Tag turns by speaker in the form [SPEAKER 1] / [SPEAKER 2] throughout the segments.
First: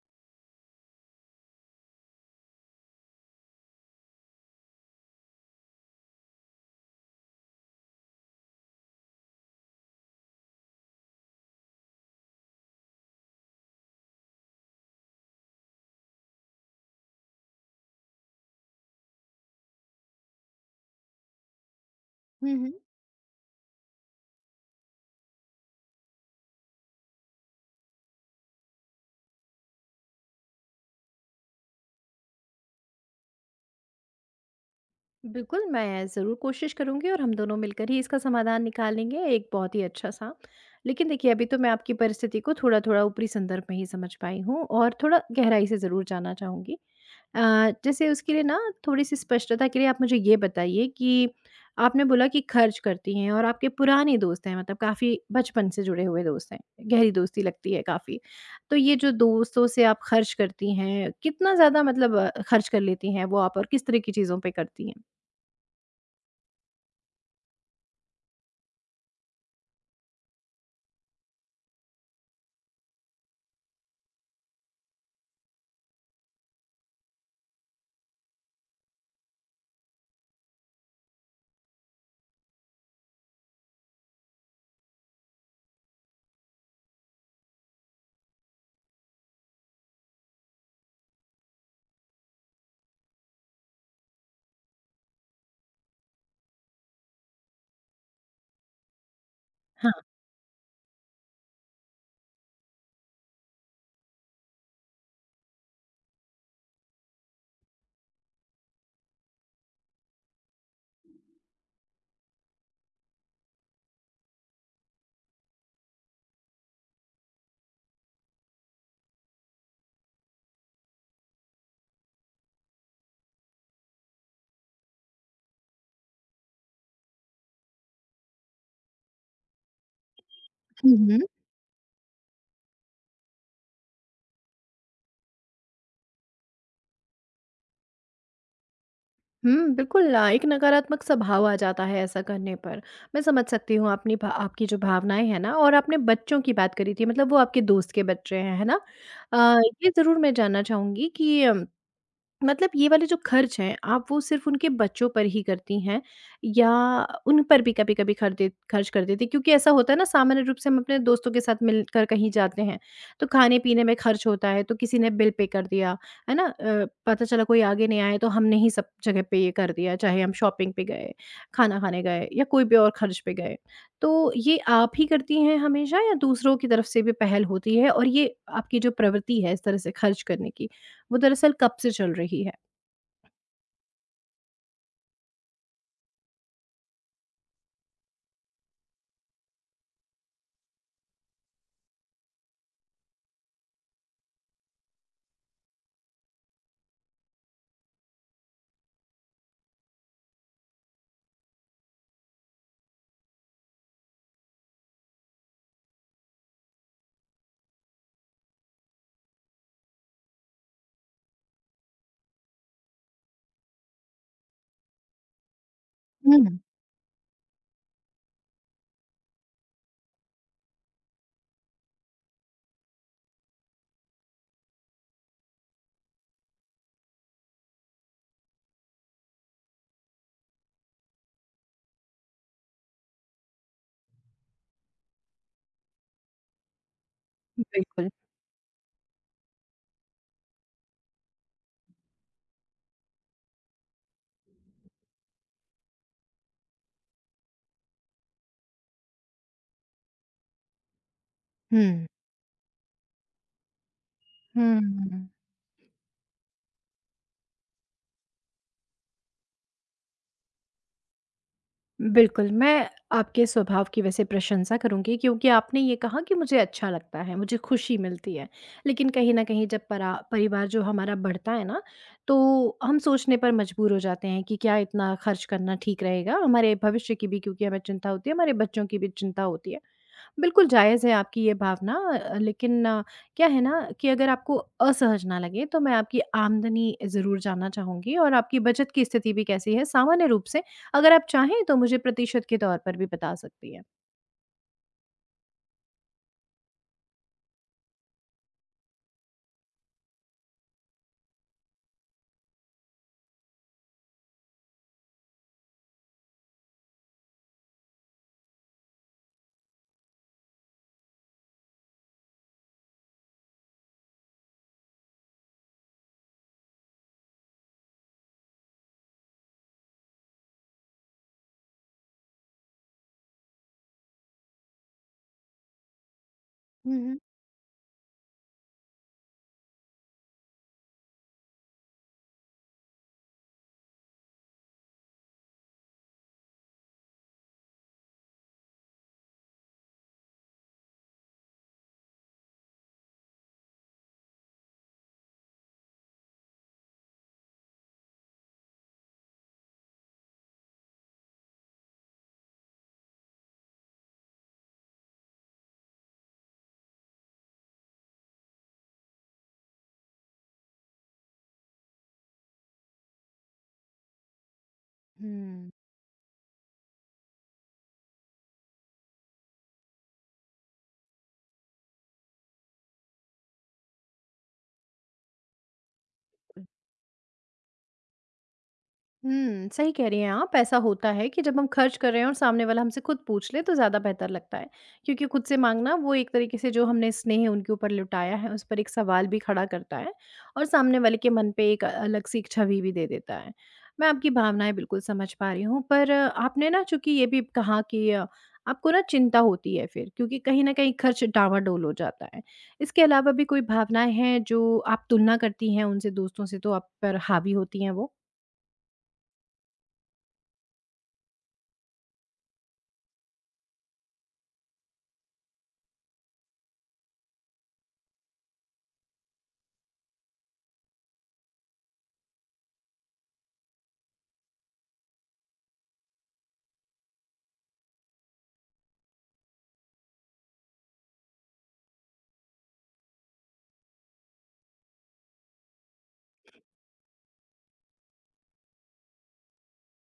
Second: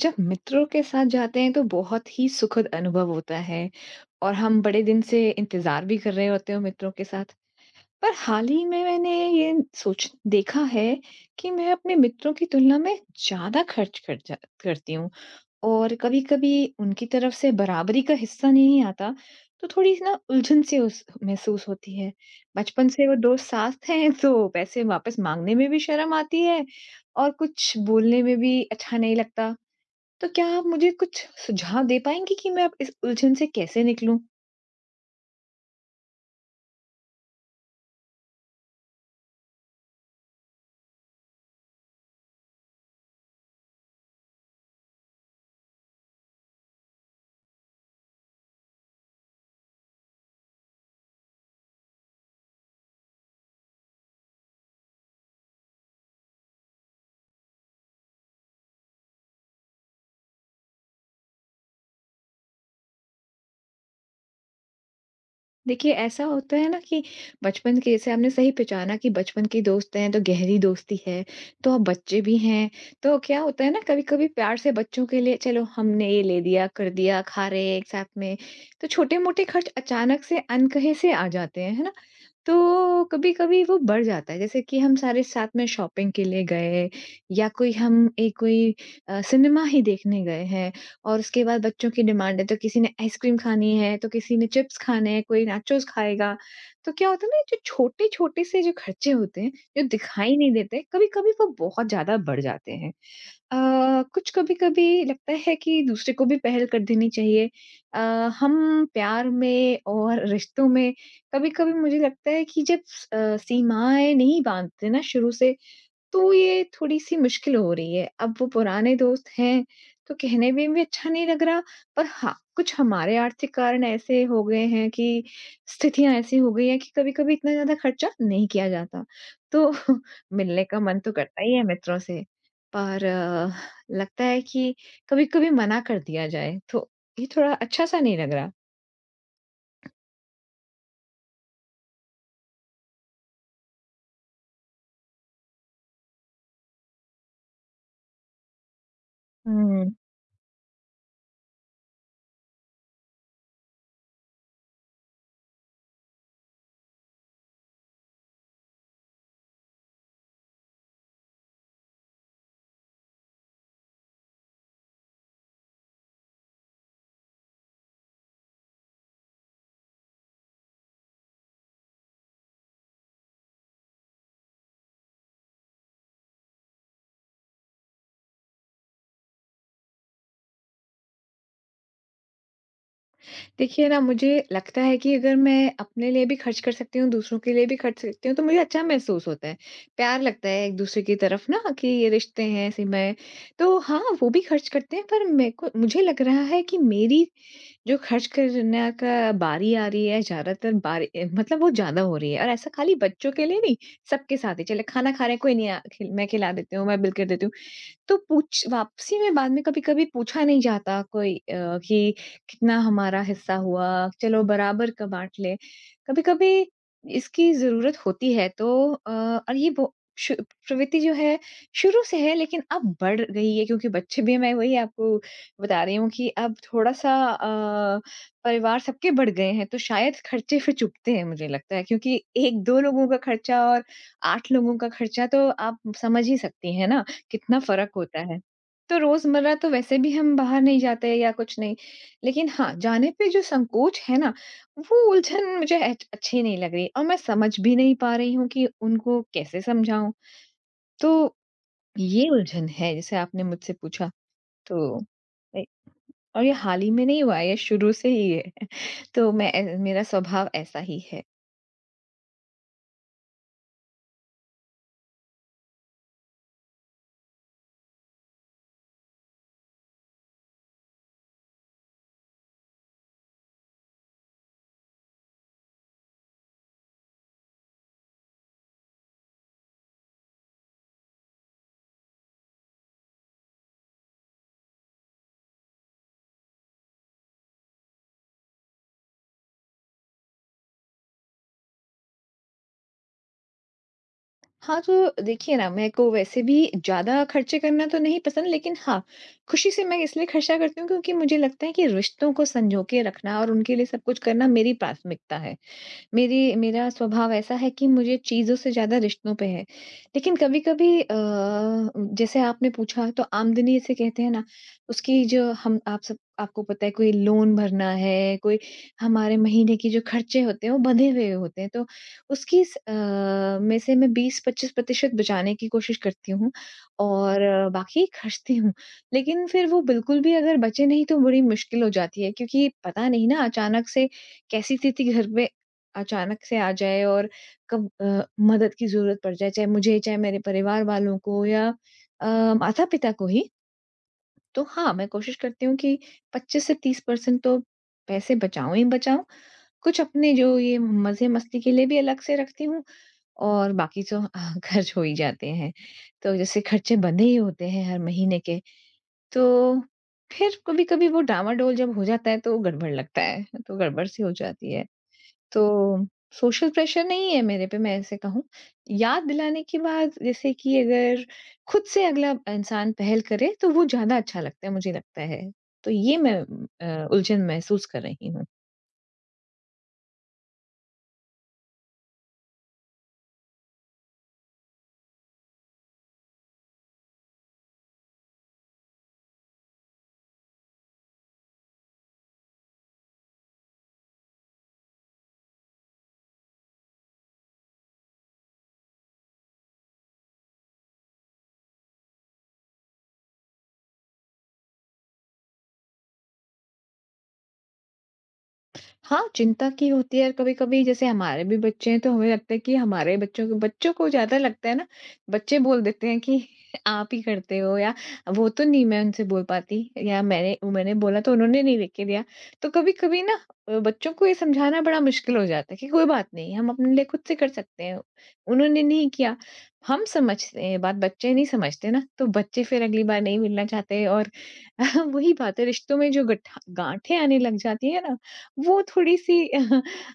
[SPEAKER 1] जब मित्रों के साथ जाते हैं तो बहुत ही सुखद अनुभव होता है। और हम बड़े दिन से इंतजार भी कर रहे होते हैं मित्रों के साथ। पर हाल ही में मैंने ये सोच देखा है कि मैं अपने मित्रों की तुलना में ज्यादा खर्च कर करती हूँ। और कभी कभी उनकी तरफ से बराबरी का हिस्सा नहीं आता। तो थोड़ी ना उलझन सी महसूस होती है।
[SPEAKER 2] हुँ, हुँ।
[SPEAKER 1] बचपन से वो दोस्त साथ हैं तो पैसे वापस मांगने में भी शर्म आती है और कुछ बोलने में भी अच्छा नहीं लगता। तो क्या आप मुझे कुछ सुझाव दे पाएँगी कि मैं अब इस उलझन से कैसे निकलूँ?
[SPEAKER 2] बिल्कुल, मैं ज़रूर कोशिश करूँगी और हम दोनों मिलकर ही इसका समाधान निकालेंगे एक बहुत ही अच्छा-सा। लेकिन देखिए, अभी तो मैं आपकी परिस्थिति को थोड़ा-थोड़ा ऊपरी संदर्भ में ही समझ पाई हूँ और थोड़ा गहराई से ज़रूर जानना चाहूँगी। जैसे उसके लिए ना, थोड़ी-सी स्पष्टता के लिए आप मुझे ये बताइए कि आपने बोला कि खर्च करती हैं और आपके पुराने दोस्त हैं, मतलब काफ़ी बचपन से जुड़े हुए दोस्त हैं, गहरी दोस्ती लगती है काफ़ी। तो ये जो दोस्तों से आप खर्च करती हैं, कितना ज़्यादा मतलब खर्च कर लेती हैं वो आप, और किस तरह की चीज़ों पे करती हैं?
[SPEAKER 1] देखिए, ऐसा होता है ना कि बचपन के जैसे आपने सही पहचाना कि बचपन के दोस्त हैं, तो गहरी दोस्ती है, तो अब बच्चे भी हैं। तो क्या होता है ना, कभी-कभी प्यार से बच्चों के लिए चलो हमने ये ले दिया, कर दिया, खा रहे हैं एक साथ में। तो छोटे-मोटे खर्च अचानक से अनकहे से आ जाते हैं, है ना? तो कभी-कभी वो बढ़ जाता है, जैसे कि हम सारे साथ में शॉपिंग के लिए गए या कोई हम एक कोई सिनेमा ही देखने गए हैं। और उसके बाद बच्चों की डिमांड है, तो किसी ने आइसक्रीम खानी है, तो किसी ने चिप्स खाने हैं, कोई नाचोस खाएगा। तो क्या होता है ना, जो छोटे-छोटे से जो खर्चे होते हैं, जो दिखाई नहीं देते, कभी-कभी वो बहुत ज़्यादा बढ़ जाते हैं। अ, कुछ कभी-कभी लगता है कि दूसरे को भी पहल कर देनी चाहिए। अ, हम प्यार में और रिश्तों में कभी-कभी मुझे लगता है कि जब सीमाएँ नहीं बाँधते ना शुरू से तो ये थोड़ी-सी मुश्किल हो रही है। अब वो पुराने दोस्त हैं, तो कहने में भी अच्छा नहीं लग रहा, पर हाँ, कुछ हमारे आर्थिक कारण ऐसे हो गए हैं कि स्थितियाँ ऐसी हो गई हैं कि कभी-कभी इतना ज़्यादा खर्चा नहीं किया जाता। तो मिलने का मन तो
[SPEAKER 2] हाँ।
[SPEAKER 1] करता ही है मित्रों से, पर लगता है कि कभी-कभी मना कर दिया जाए, तो ये थोड़ा अच्छा-सा नहीं लग रहा।
[SPEAKER 2] बिल्कुल, एक नकारात्मक सा भाव आ जाता है ऐसा करने पर। मैं समझ सकती हूँ अपनी भा आपकी जो भावनाएँ हैं ना, और आपने बच्चों की बात करी थी, मतलब वो आपके दोस्त के बच्चे हैं, है ना? अ, ये
[SPEAKER 1] हुँ।
[SPEAKER 2] ज़रूर मैं जानना चाहूँगी कि मतलब ये वाले जो खर्च हैं, आप वो सिर्फ़ उनके बच्चों पर ही करती हैं या उन पर भी कभी-कभी खर दे खर्च कर देती हैं? क्योंकि ऐसा होता है ना, सामान्य रूप से हम अपने दोस्तों के साथ मिलकर कहीं जाते हैं, तो खाने-पीने में खर्च होता है, तो किसी ने बिल पे कर दिया, है ना? पता चला कोई आगे नहीं आया तो हमने ही सब जगह पे ये कर दिया, चाहे हम शॉपिंग पे गए, खाना खाने गए या कोई भी और खर्च पे गए। तो ये आप ही करती हैं हमेशा, या दूसरों की तरफ से भी पहल होती है? और ये आपकी जो प्रवृत्ति है इस तरह से खर्च करने की, वो दरअसल कब से चल रही है?
[SPEAKER 1] देखिए ना, मुझे लगता है कि अगर मैं अपने लिए भी खर्च कर सकती हूँ, दूसरों के लिए भी खर्च सकती हूँ, तो मुझे अच्छा महसूस होता है। प्यार लगता है एक-दूसरे की तरफ ना कि ये रिश्ते हैं, ऐसे मैं तो हाँ, वो भी खर्च करते हैं पर मेरे को मुझे लग रहा है कि मेरी जो खर्च करने का बारी आ रही है, ज़्यादातर बारी मतलब वो ज़्यादा हो रही है और ऐसा खाली बच्चों के लिए नहीं, सबके साथ है। चले खाना खा रहे हैं, कोई नहीं अ, खिल मैं खिला देती हूँ, मैं बिल कर देती हूँ। तो पूछ वापसी में बाद में कभी-कभी पूछा नहीं जाता कोई कि कितना हमारा हिस्सा हुआ, चलो बराबर का बाँट लें। कभी-कभी
[SPEAKER 2] हुँ।
[SPEAKER 1] इसकी ज़रूरत होती है तो और ये बो शु प्रवृत्ति जो है शुरू से है लेकिन अब बढ़ गई है क्योंकि बच्चे भी मैं वही आपको बता रही हूँ कि अब थोड़ा-सा परिवार सबके बढ़ गए हैं, तो शायद खर्चे फिर चुभते हैं मुझे लगता है क्योंकि 1-2 लोगों का खर्चा और 8 लोगों का खर्चा तो आप समझ ही सकती हैं ना। कितना फ़र्क
[SPEAKER 2] बिल्कुल।
[SPEAKER 1] होता है। तो रोज़मर्रा तो वैसे भी हम बाहर नहीं जाते या कुछ नहीं, लेकिन हाँ, जाने पे जो संकोच है ना, वो उलझन मुझे एच अच्छी नहीं लग रही और मैं समझ भी नहीं पा रही हूँ कि उनको कैसे समझाऊँ। तो
[SPEAKER 2] हुँ।
[SPEAKER 1] ये उलझन है जैसे आपने मुझसे पूछा। तो
[SPEAKER 2] हुँ।
[SPEAKER 1] ए और ये हाल ही में नहीं हुआ है, ये शुरू से ही है। तो मैं ए मेरा स्वभाव ऐसा ही है।
[SPEAKER 2] बिल्कुल, मैं आपके स्वभाव की वैसे प्रशंसा करूँगी, क्योंकि आपने ये कहा कि मुझे अच्छा लगता है, मुझे खुशी मिलती है। लेकिन कहीं न कहीं, जब परा परिवार जो हमारा बढ़ता है ना, तो हम सोचने पर मजबूर हो जाते हैं कि क्या इतना खर्च करना ठीक रहेगा? हमारे भविष्य की भी, क्योंकि हमें चिंता होती है, हमारे बच्चों की भी चिंता होती है। बिल्कुल जायज़ है आपकी ये भावना, लेकिन क्या है ना, कि अगर आपको असहज ना लगे तो मैं आपकी आमदनी ज़रूर जानना चाहूँगी, और आपकी बचत की स्थिति भी कैसी है? सामान्य रूप से, अगर आप चाहें तो मुझे प्रतिशत के तौर पर भी बता सकती हैं।
[SPEAKER 1] हाँ, तो देखिए ना, मेरे को वैसे भी ज़्यादा खर्चे करना तो नहीं पसंद, लेकिन हाँ, खुशी से मैं इसलिए खर्चा करती हूँ क्योंकि मुझे लगता है कि रिश्तों को संजो के रखना और उनके लिए सब कुछ करना मेरी प्राथमिकता है। मेरी मेरा स्वभाव ऐसा है कि मुझे चीज़ों से ज़्यादा रिश्तों पे है। लेकिन कभी-कभी जैसे आपने पूछा तो आमदनी इसे कहते हैं ना, उसकी जो हम आप सब आपको पता है कोई लोन भरना है, कोई हमारे महीने की जो खर्चे होते हैं वो बंधे हुए होते हैं। तो उसकी में से मैं 20-25% बचाने की कोशिश करती हूँ
[SPEAKER 2] हुँ, हुँ।
[SPEAKER 1] और बाकी खर्चती हूँ। लेकिन फिर वो बिल्कुल भी अगर बचे नहीं तो बड़ी मुश्किल हो जाती है क्योंकि पता नहीं ना अचानक से कैसी स्थिति घर पे अचानक से आ जाए और कब मदद की ज़रूरत पड़ जाए, चाहे मुझे, चाहे मेरे परिवार वालों को या अ, माता-पिता को ही, तो हाँ, मैं कोशिश करती हूँ कि 25 से 30% तो पैसे बचाऊँ ही बचाऊँ। कुछ अपने जो ये मज़े-मस्ती के लिए भी अलग से रखती हूँ और बाकी तो खर्च हो ही जाते हैं। तो जैसे खर्चे बंधे ही होते हैं हर महीने के, तो फिर कभी-कभी वो डामाडोल जब हो जाता है, तो गड़बड़ लगता है, तो गड़बड़ सी हो जाती है।
[SPEAKER 2] हुँ।
[SPEAKER 1] तो सोशल प्रेशर नहीं है मेरे पे मैं ऐसे कहूँ। याद दिलाने के बाद जैसे कि अगर खुद से अगला इंसान पहल करे तो वो ज़्यादा अच्छा लगता है, मुझे लगता है। तो ये मैं उलझन महसूस कर रही हूँ।
[SPEAKER 2] सही कह रही हैं आप। ऐसा होता है कि जब हम खर्च कर रहे हैं और सामने वाला हमसे खुद पूछ ले, तो ज़्यादा बेहतर लगता है। क्योंकि खुद से माँगना वो एक तरीके से जो हमने स्नेह उनके ऊपर लुटाया है, उस पर एक सवाल भी खड़ा करता है, और सामने वाले के मन पे एक अलग सी एक छवि भी दे देता है। मैं आपकी भावनाएँ बिल्कुल समझ पा रही हूँ, पर आपने ना, चूँकि ये भी कहा कि आपको ना चिंता होती है फिर, क्योंकि कहीं न कहीं खर्च डामाडोल हो जाता है। इसके अलावा भी कोई भावनाएँ हैं जो आप तुलना करती हैं उनसे, दोस्तों से, तो आप पर हावी होती हैं वो?
[SPEAKER 1] हाँ, चिंता की होती है और कभी-कभी जैसे हमारे भी बच्चे हैं तो हमें लगता है कि हमारे बच्चों के बच्चों को ज़्यादा लगता है ना, बच्चे बोल देते हैं कि आप ही करते हो या वो तो नहीं मैं उनसे बोल पाती या मैंने मैंने बोला तो उन्होंने नहीं लेके दिया। तो कभी-कभी ना बच्चों को ये समझाना बड़ा मुश्किल हो जाता है कि कोई बात नहीं, हम अपने लिए खुद से कर सकते हैं। उन्होंने नहीं किया, हम समझते हैं बात, बच्चे नहीं समझते ना, तो बच्चे फिर अगली बार नहीं मिलना चाहते और वही बात है रिश्तों में जो गठा गाँठें आने लग जाती है ना, वो थोड़ी-सी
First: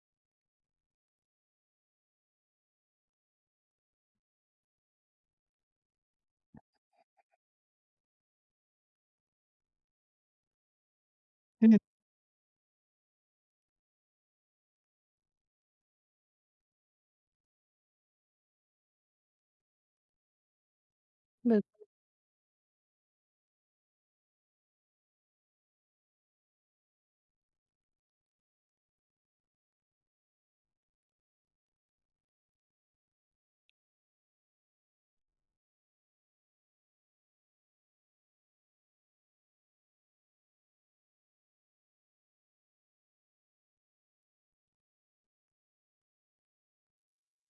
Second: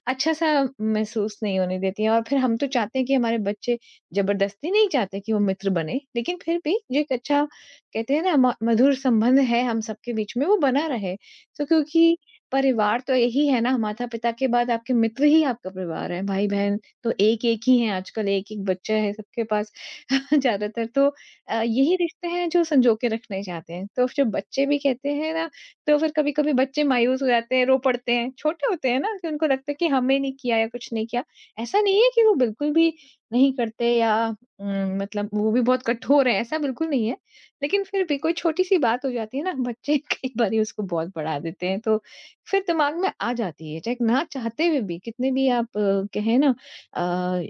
[SPEAKER 1] अच्छा-सा महसूस नहीं होने देती है और फिर हम तो चाहते हैं कि हमारे बच्चे ज़बरदस्ती नहीं चाहते कि वो मित्र बने, लेकिन फिर भी जो एक अच्छा कहते हैं ना म मधुर संबंध है हम सबके बीच में वो बना रहे। तो
[SPEAKER 2] हुँ,
[SPEAKER 1] क्योंकि परिवार तो यही है ना, माता-पिता के बाद आपके मित्र ही आपका परिवार है, भाई-बहन तो एक-एक ही हैं आजकल, एक-एक बच्चा है सबके पास ज़्यादातर तो
[SPEAKER 2] बिल्कुल।
[SPEAKER 1] यही रिश्ते हैं जो संजो के रखना चाहते हैं। तो जो बच्चे भी कहते हैं ना तो फिर कभी-कभी बच्चे मायूस हो जाते हैं, रो पड़ते हैं। छोटे होते हैं ना कि उनको लगता है कि हमें नहीं किया या कुछ नहीं किया। ऐसा नहीं है कि वो बिल्कुल भी नहीं करते या मतलब वो भी बहुत कठोर हैं, ऐसा बिल्कुल नहीं है। लेकिन फिर भी कोई छोटी-सी बात हो जाती है ना, बच्चे कई बारी उसको बहुत बढ़ा देते हैं, तो फिर दिमाग में आ जाती है, चाहे ना चाहते हुए भी, कितने भी आप कहें ना अ,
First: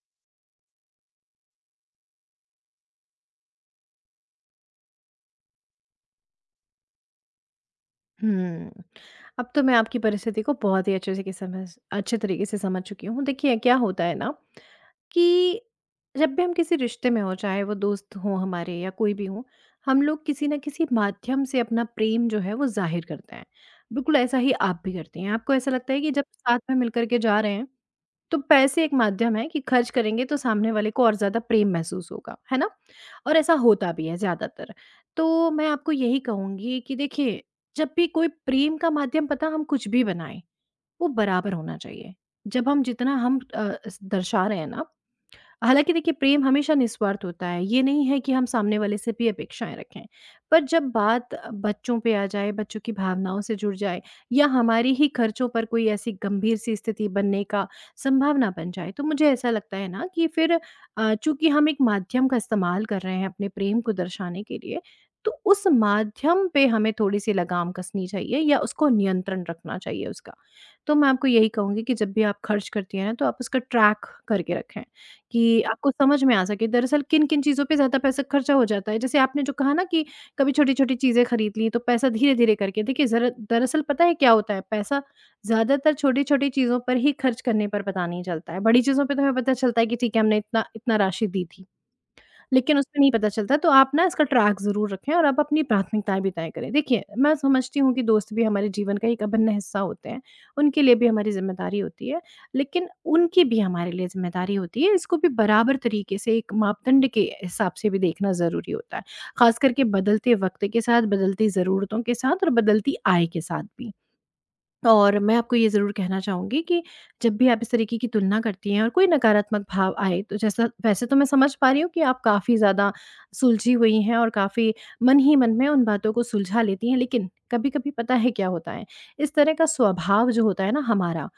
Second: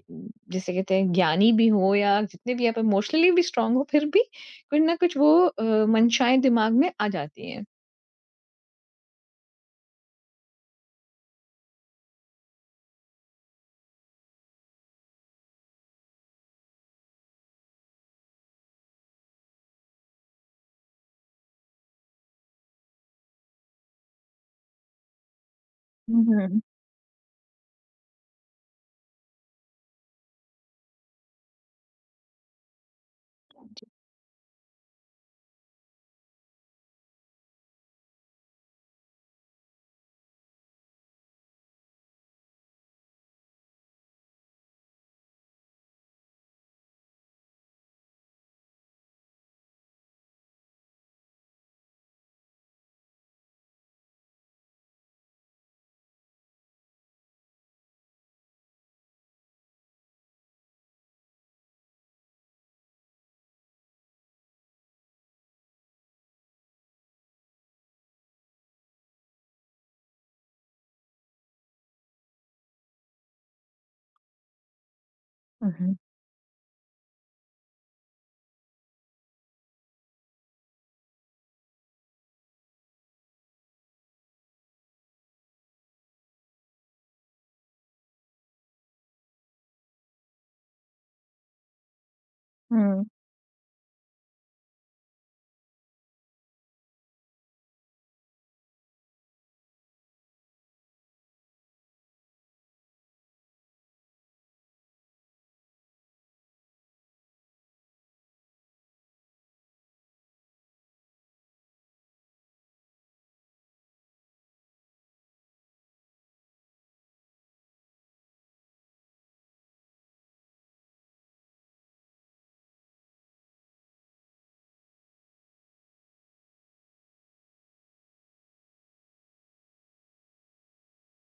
[SPEAKER 1] जिसे कहते हैं ज्ञानी भी हो या जितने भी आप इमोशनली भी स्ट्रांग हो, फिर भी कुछ ना कुछ वो मंशाएँ दिमाग में आ जाती हैं।
[SPEAKER 2] हम्म, अब तो मैं आपकी परिस्थिति को बहुत ही अच्छे तरीके से समझ चुकी हूँ। देखिए क्या होता है ना, कि जब भी हम किसी रिश्ते में हों, चाहे वो दोस्त हों हमारे या कोई भी हो, हम लोग किसी न किसी माध्यम से अपना प्रेम जो है वो ज़ाहिर करते हैं। बिल्कुल ऐसा ही आप भी करती हैं। आपको ऐसा लगता है कि जब
[SPEAKER 1] हुँ।
[SPEAKER 2] साथ
[SPEAKER 1] हुँ।
[SPEAKER 2] में मिलकर के जा रहे हैं, तो पैसे एक माध्यम है कि खर्च करेंगे तो सामने वाले को और ज़्यादा प्रेम महसूस होगा, है ना? और ऐसा होता भी है ज़्यादातर। तो मैं आपको यही कहूँगी कि देखिए, जब भी कोई प्रेम का माध्यम, पता, हम कुछ भी बनाएँ, वो बराबर होना चाहिए। जब हम, जितना हम अ, स दर्शा रहे हैं ना, हालाँकि देखिए प्रेम हमेशा निस्वार्थ होता है, ये नहीं है कि हम सामने वाले से भी अपेक्षाएँ रखें। पर जब बात बच्चों पे आ जाए, बच्चों की भावनाओं से जुड़ जाए, या हमारे ही खर्चों पर कोई ऐसी गंभीर सी स्थिति बनने का संभावना बन जाए, तो मुझे ऐसा लगता है ना, कि फिर चूँकि हम एक माध्यम का इस्तेमाल कर रहे हैं अपने प्रेम को दर्शाने के लिए, तो उस माध्यम पे हमें थोड़ी-सी लगाम कसनी चाहिए, या उसको नियंत्रण रखना चाहिए उसका। तो मैं आपको यही कहूँगी कि जब भी आप खर्च करती हैं ना, तो आप उसका ट्रैक करके रखें, कि आपको समझ में आ सके दरअसल किन-किन चीज़ों पे ज़्यादा पैसा खर्चा हो जाता है। जैसे आपने जो कहा ना कि कभी छोटी-छोटी चीज़ें खरीद ली, तो पैसा धीरे-धीरे करके, देखिए ज़रा, दरअसल पता है क्या होता है, पैसा ज़्यादातर छोटी-छोटी चीज़ों पर ही खर्च करने पर पता नहीं चलता है। बड़ी चीज़ों पे तो हमें पता चलता है कि ठीक है, हमने इतना इतना राशि दी थी। लेकिन उसमें
[SPEAKER 1] हुँ।
[SPEAKER 2] नहीं पता चलता, तो आप ना, इसका ट्रैक ज़रूर रखें, और आप अपनी प्राथमिकताएँ भी तय करें। देखिए, मैं समझती हूँ कि दोस्त भी हमारे जीवन का एक अभिन्न हिस्सा होते हैं, उनके लिए भी हमारी ज़िम्मेदारी होती है, लेकिन उनकी भी हमारे लिए ज़िम्मेदारी होती है, इसको भी बराबर तरीके से एक मापदंड के हिसाब से भी देखना ज़रूरी होता है। ख़ास करके बदलते वक़्त के साथ, बदलती ज़रूरतों के साथ, और बदलती आय के साथ भी। और मैं आपको ये ज़रूर कहना चाहूँगी कि जब भी आप इस तरीके की तुलना करती हैं और कोई नकारात्मक भाव आए, तो जैसा, वैसे तो मैं समझ पा रही हूँ कि आप काफ़ी ज़्यादा सुलझी हुई हैं और काफ़ी मन ही मन में उन बातों को सुलझा लेती हैं, लेकिन कभी कभी पता है क्या होता है, इस तरह का स्वभाव जो होता है ना हमारा,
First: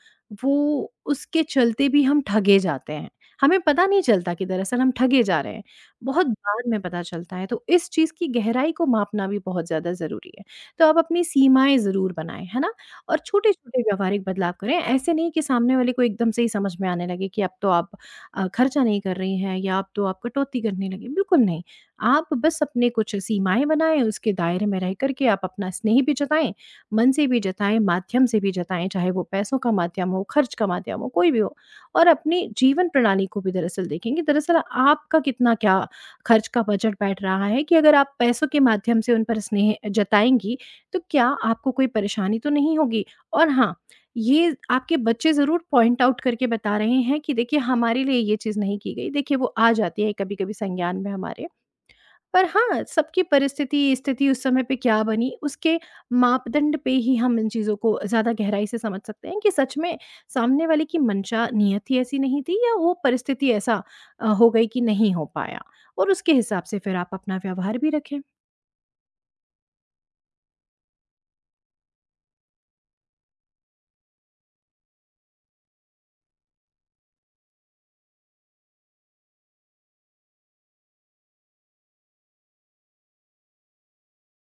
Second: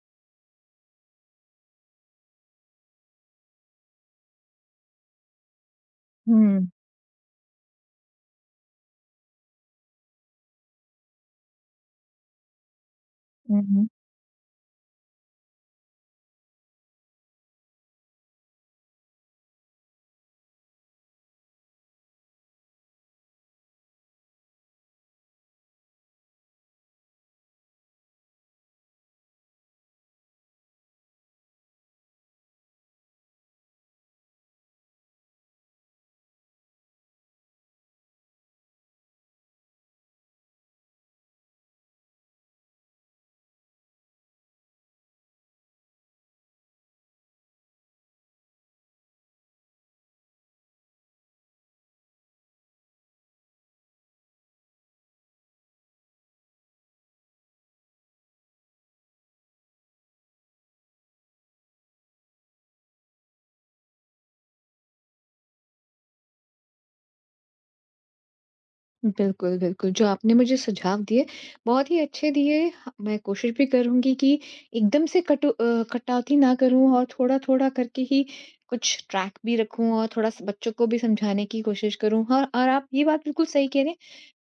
[SPEAKER 2] वो उसके चलते भी हम ठगे जाते हैं। हमें पता नहीं चलता कि दरअसल हम ठगे जा रहे हैं, बहुत बाद
[SPEAKER 1] हुँ।
[SPEAKER 2] में पता चलता है, तो इस चीज़ की गहराई को मापना भी बहुत ज़्यादा ज़रूरी है। तो आप अपनी सीमाएं ज़रूर बनाएं, है ना, और
[SPEAKER 1] हुँ।
[SPEAKER 2] छोटे-छोटे
[SPEAKER 1] हुँ।
[SPEAKER 2] व्यावहारिक बदलाव करें। ऐसे नहीं कि सामने वाले को एकदम से ही समझ में आने लगे कि अब तो आप खर्चा नहीं कर रही हैं या अब तो आप कटौती करने लगे। बिल्कुल नहीं, आप बस अपने कुछ सीमाएँ बनाएँ, उसके दायरे में रह कर के आप अपना स्नेह भी जताएँ, मन से भी जताएँ, माध्यम से भी जताएँ, चाहे वो पैसों का माध्यम हो, खर्च का माध्यम हो, कोई भी हो। और अपनी जीवन प्रणाली को भी दरअसल देखें कि दरअसल आपका कितना क्या खर्च का बजट बैठ रहा है, कि अगर आप पैसों के माध्यम से उन पर स्नेह जताएँगी, तो क्या आपको कोई परेशानी तो नहीं होगी? और हाँ, ये आपके बच्चे ज़रूर पॉइंट आउट करके बता रहे हैं कि देखिए, हमारे लिए ये चीज़ नहीं की गई। देखिए, वो आ जाती है कभी-कभी संज्ञान में हमारे। पर हाँ, सबकी परिस्थिति, स्थिति उस समय पे क्या बनी, उसके मापदंड पे ही हम इन चीज़ों को ज़्यादा गहराई से समझ सकते हैं कि सच में सामने वाले की मंशा, नियत ही ऐसी नहीं थी, या वो परिस्थिति ऐसा हो गई कि नहीं हो पाया। और उसके हिसाब से फिर आप अपना व्यवहार भी रखें।
[SPEAKER 1] बिल्कुल, बिल्कुल, जो आपने मुझे सुझाव दिए, बहुत ही अच्छे दिए। ह मैं कोशिश भी करूँगी कि एकदम से कटौती ना करूँ और थोड़ा-थोड़ा करके ही कुछ ट्रैक भी रखूँ और थोड़ा-सा बच्चों को भी समझाने की कोशिश करूँ। हाँ, और आप ये बात बिल्कुल सही कह रहे हैं।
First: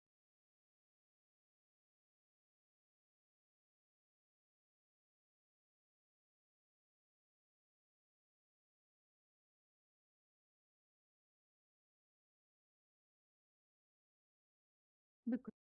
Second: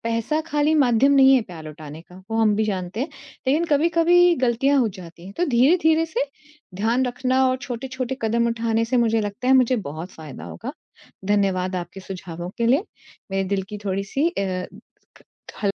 [SPEAKER 1] पैसा खाली माध्यम नहीं है प्यार लौटाने का, वो हम भी जानते हैं। लेकिन कभी-कभी गलतियाँ हो जाती हैं, तो धीरे-धीरे से ध्यान रखना और छोटे-छोटे कदम उठाने से मुझे लगता है मुझे बहुत फ़ायदा होगा। धन्यवाद आपके सुझावों के लिए। मेरे दिल की थोड़ी-सी